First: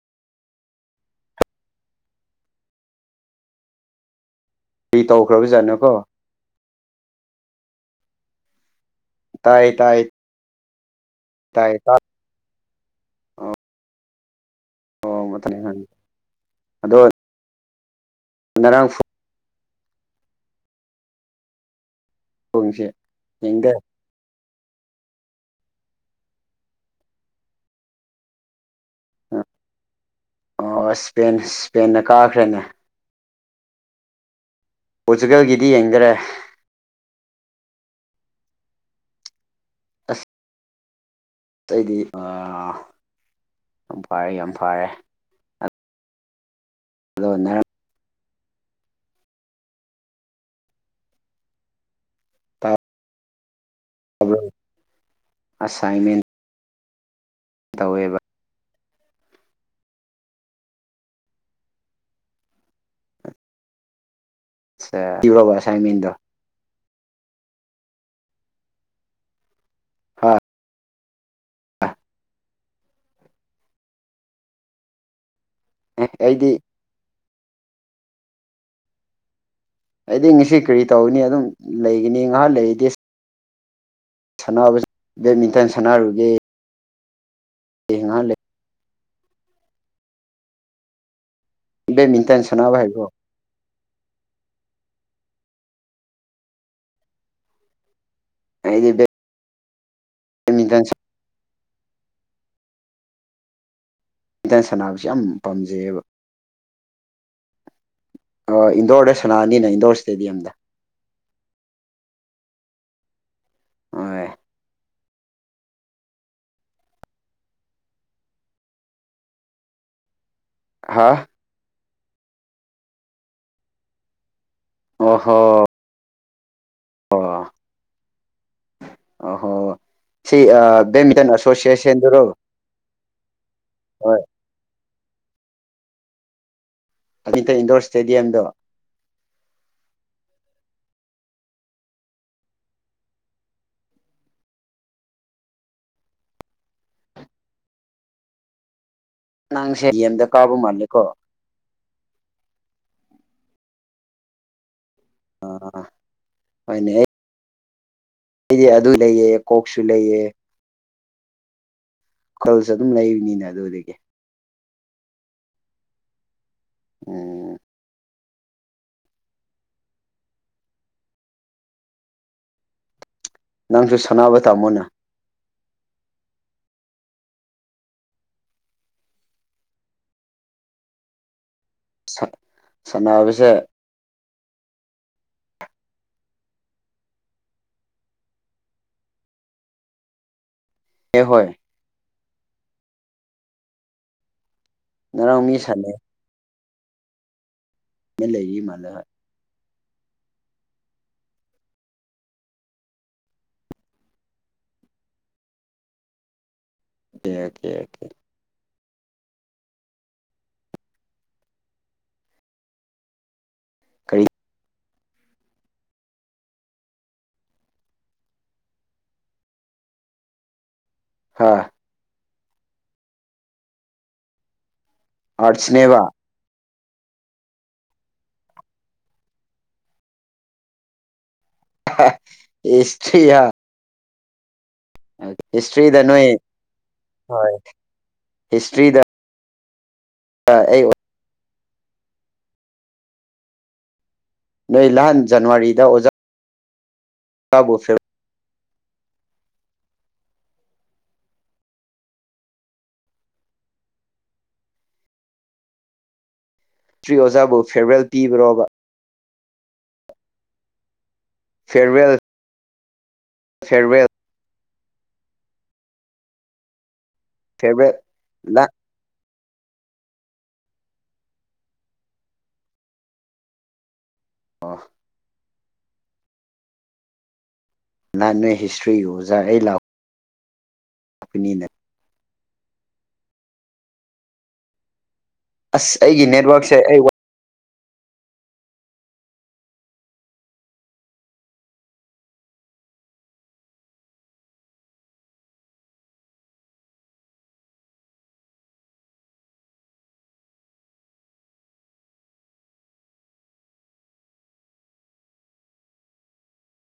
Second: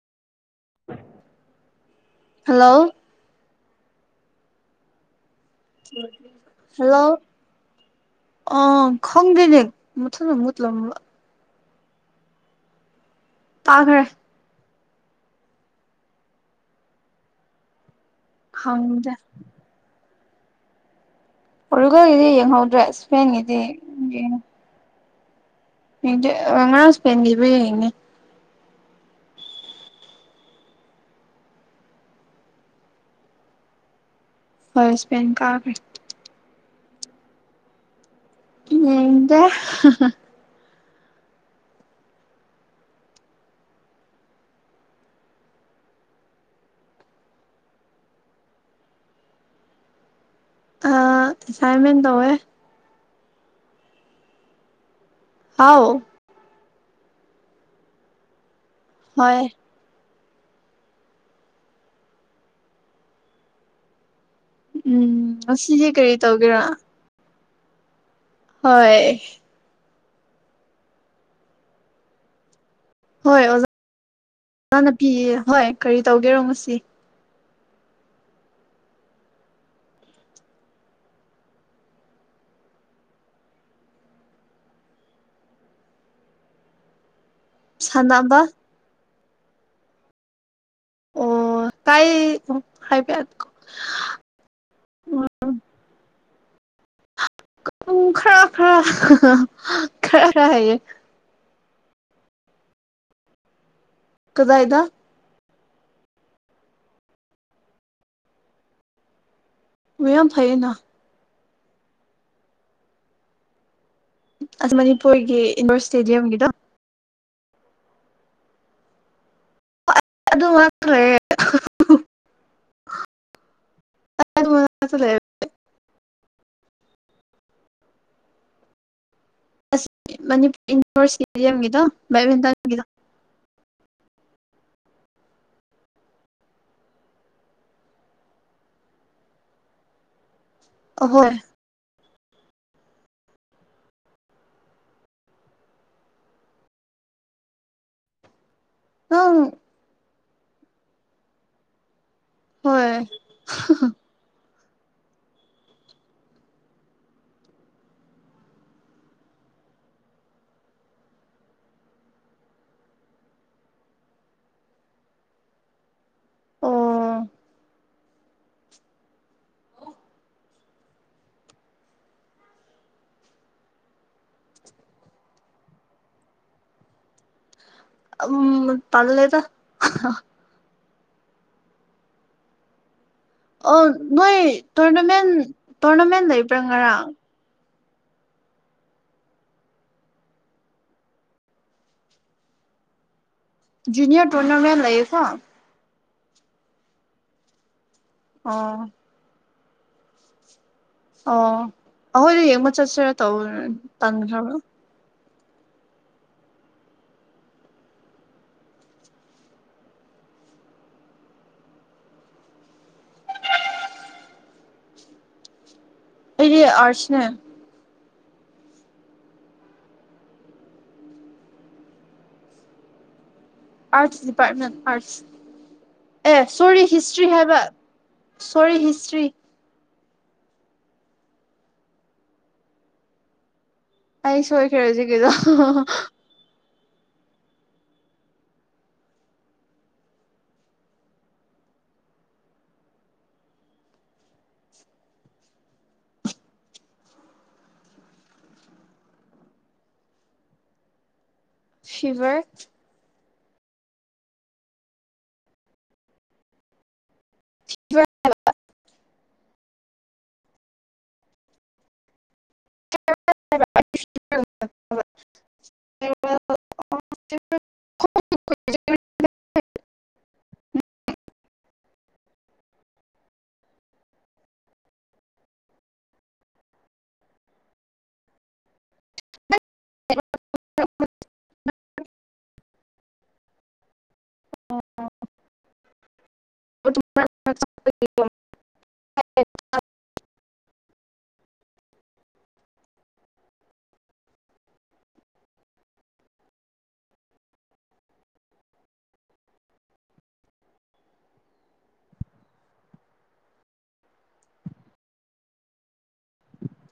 hello ꯀꯔꯤ ꯇꯧ hello ꯑ ꯈꯪ ꯗꯦꯅꯦ ꯃꯊꯟꯗ ꯃꯨꯠ ꯂꯝꯕ ꯇꯥꯏꯌꯦ ꯇꯥ ꯇꯥꯈ꯭ꯔꯦ ꯑꯣ ꯃꯊꯅꯦ ꯑꯗꯣ ꯉꯔꯥꯡ ꯈꯪꯗꯦ ꯄꯣꯔꯇꯨꯒꯜꯒꯤꯗꯤ ꯌꯦꯡꯍꯧꯗ꯭ꯔꯦ ꯐꯨꯡꯁꯦ ꯏꯁꯄꯦꯟꯒꯤꯗꯤ ꯌꯦꯡꯗꯦ ꯌꯦꯡ ꯌꯦꯡꯗꯦ ꯑ ꯉꯥꯔꯥꯡ ꯁꯄꯦꯟꯒꯤꯗꯣ ꯌꯦꯡꯉꯤ ꯑꯣ ꯏꯁꯄꯦꯟ ꯏꯁꯄꯦꯟꯅ ꯀꯥꯈ꯭ꯔꯦꯅꯦ ꯍꯣꯏ ꯏꯁꯄꯦꯟ ꯄꯣꯔꯆꯨꯒꯜꯒꯤꯗꯤ ꯀꯥꯈ꯭ꯔꯦ ꯌꯦꯡꯗꯔꯦ ꯌꯦꯡꯗꯦ ꯑꯇꯩꯗꯤ ꯑꯥ ꯌꯥꯝ ꯐꯔꯦ ꯌꯥꯝ ꯐꯔꯦ ꯑꯗꯣ ꯅꯪ ꯑꯥ ꯁꯥꯏꯃꯦꯟ ꯇꯧꯋꯦ ꯍꯥꯎ ꯑꯁꯥꯏꯟꯃꯦꯟ ꯇꯧꯋꯦꯕ ꯍꯣꯏ ꯎꯝ ꯄꯤꯔꯣꯕ ꯑꯁꯤꯁꯦ ꯑꯁꯥꯏꯟꯃꯦꯟꯗꯣ ꯀꯔꯤ ꯇꯧꯒꯦꯔ ꯍꯣꯏ ꯍꯥꯥ ꯍꯣꯏ ꯑꯣꯖꯥ ꯑꯣꯖꯥꯅ ꯄꯤ ꯍꯣꯏ ꯀꯔꯤ ꯑꯦ ꯇꯧꯒꯦꯔꯣ ꯑꯩꯗꯤ ꯉꯁꯤ ꯑꯩꯗꯤ ꯉꯁꯤ ꯀꯔꯤ ꯇꯧꯒꯅꯤ ꯑꯗꯨꯝ ꯂꯩꯒꯅꯤ ꯉꯥꯏꯍꯥꯛ ꯂꯩꯔꯤꯗꯤ ꯁꯥꯟꯅꯕ [unintelligible] ꯕꯦꯠꯃꯤꯟꯇꯟ ꯁꯥꯟꯅꯔꯨꯒꯦ ꯉꯥꯏꯍꯥꯛ ꯁꯥꯟꯅꯕ ꯂꯩ ꯑꯣ ꯇꯥꯏ ꯕꯦꯠꯃꯤꯟꯇꯟ ꯁꯥꯟꯅꯕ ꯍꯥꯏꯕ꯭ꯔꯣ ꯍꯥꯏꯕꯤ ꯎ ꯎ ꯈꯔ ꯈꯔ ꯑꯩꯗꯤ ꯈꯔ ꯈꯔ ꯍꯩꯌꯦ ꯕꯦꯠꯃꯤꯟꯇꯟ ꯇꯟ ꯀꯗꯥꯏꯗ ꯁꯥꯟꯅꯕꯁꯦ ꯌꯥꯝ ꯄꯥꯝꯖꯩꯌꯦꯕ ꯏꯟꯗꯣꯔꯗ ꯁꯅꯥꯅꯤꯅ ꯏꯟꯗꯣꯔ ꯍꯣꯏ ꯌꯥꯝ ꯏꯁꯇꯦꯗꯤꯌꯝꯗ ꯐꯩꯌꯦꯅ ꯍꯣꯏ ꯑꯩꯈꯣꯏꯒꯤ ꯏꯟꯗꯣꯔ ꯏꯁꯇꯦꯗꯤꯌꯝꯒꯤꯗꯣ ꯑꯗꯨ ꯉꯥꯡꯗꯣ ꯍꯥ ꯂꯣꯢꯔꯦ ꯑꯣ ꯍꯣ ꯑꯣ ꯑꯣ ꯍꯣ ꯑꯁ ꯁꯤ ꯃꯅꯤꯄꯨꯔ ꯏꯟꯗꯣꯔ ꯕꯦꯠꯃꯤꯟꯇꯟ ꯏꯁꯇꯦꯗꯤꯌꯝꯒꯤꯗꯣ ꯑꯁꯣꯁꯤꯌꯦꯁꯟꯗꯨꯔꯣ ꯕꯦꯠꯃꯤꯟꯇꯟꯒꯤꯗꯣ ꯍꯣꯏ ꯑꯇ ꯏꯟꯗꯣꯔ ꯏꯁꯇꯦꯗꯤꯌꯝꯗꯣ ꯑꯍꯣꯏ ꯅꯪ ꯁꯦ ꯗꯤ ꯌꯦꯝꯗ ꯀꯥꯕ ꯃꯥꯂꯦꯀꯣ ꯍꯣꯏ ꯑꯥ ꯍꯣꯏꯅꯦ ꯑꯩꯗꯤ ꯑꯗꯨ ꯂꯩꯌꯦ ꯀꯣꯛꯁꯨ ꯂꯩꯌꯦ ꯈꯨꯜꯁꯨ ꯑꯗꯨꯝ ꯂꯩꯕꯅꯤꯅ ꯑꯗꯨꯗꯒꯤ ꯑꯣ ꯎꯝ ꯅꯪꯁꯨ ꯁꯥꯟꯅꯕ ꯇꯥꯃꯣꯅꯦ ꯎꯝ ꯇꯜꯂꯦꯗ [unintelligible] ꯑꯦ ꯑꯣ ꯅꯣꯏ ꯇꯣꯔꯅꯃꯦꯟ ꯇꯣꯔꯅꯃꯦꯟ ꯂꯩꯕ꯭ꯔꯥ ꯉꯔꯥꯡ ꯑꯦꯍꯣꯏ ꯖꯨꯅꯤꯌꯔ ꯇꯣꯔꯅꯥꯃꯦꯟ ꯂꯩꯌꯦꯀꯣ ꯉꯔꯥꯡ ꯃꯤ ꯁꯥꯅꯩꯌꯦ ꯃ ꯂꯩ ꯑꯣ ꯃꯥꯂ ꯍꯣꯏ ꯑꯣ ꯑꯩꯈꯣꯏꯗ ꯌꯦꯡꯕ ꯆꯠꯁꯤꯔꯥ ꯇꯧ ꯇꯟꯈ꯭ꯔꯕ꯭ꯔ ꯑꯣꯀꯦ ꯑꯣꯀꯦ ꯑꯣꯀꯦ ꯀꯔꯤ ꯑꯩꯗꯤ ꯑꯔꯠꯁꯅꯦ ꯍꯥꯥ ꯑꯥꯔꯠꯁ ꯗꯤꯄꯥꯠꯔꯃꯦꯟ ꯑꯥꯔꯠꯁꯅꯦꯕ ꯁꯣꯔꯤ ꯍꯤꯁꯇ꯭ꯔꯤ ꯍꯥꯏꯕ ꯁꯣꯔꯤ ꯍꯤꯁꯇ꯭ꯔꯤ ꯍꯦꯍꯦ ꯍꯤꯁꯁ꯭ꯔꯤꯌꯥ ꯑꯩꯁꯨ ꯑꯩ ꯍꯧꯖꯤꯛꯀꯤꯗꯣ ꯍꯤꯁꯇ꯭ꯔꯤꯗ ꯅꯣꯏ ꯍꯣꯏ ꯍꯤꯁꯇ꯭ꯔꯤꯗ ꯑꯥ ꯑꯩ ꯅꯣꯏ ꯅꯍꯥꯟ ꯖꯅꯋꯥꯔꯤꯗ ꯑꯣꯖꯥ ꯀꯕꯨꯐꯤꯜ ꯐꯤꯚꯔ ꯇ꯭ꯔꯤ ꯑꯣꯖꯥꯕꯨ ꯐꯦꯔꯋꯦꯜ ꯄꯤꯕ꯭ꯔꯣꯕ ꯐꯦꯔꯋꯦꯜ ꯐꯦꯔꯋꯦꯜ [inaudible] ꯐꯦꯔꯋꯦꯜꯅꯥ ꯎꯝ ꯑꯣ ꯅꯍꯥꯟ ꯅꯣꯏ ꯍꯤꯁꯇ꯭ꯔꯤꯒꯤ ꯑꯩꯈꯣꯏꯅꯤꯅ ꯑꯁ ꯑꯩꯒꯤ ꯅꯦꯠꯋꯥꯛꯁꯦ ꯑꯩ [inaudible] [inaudible]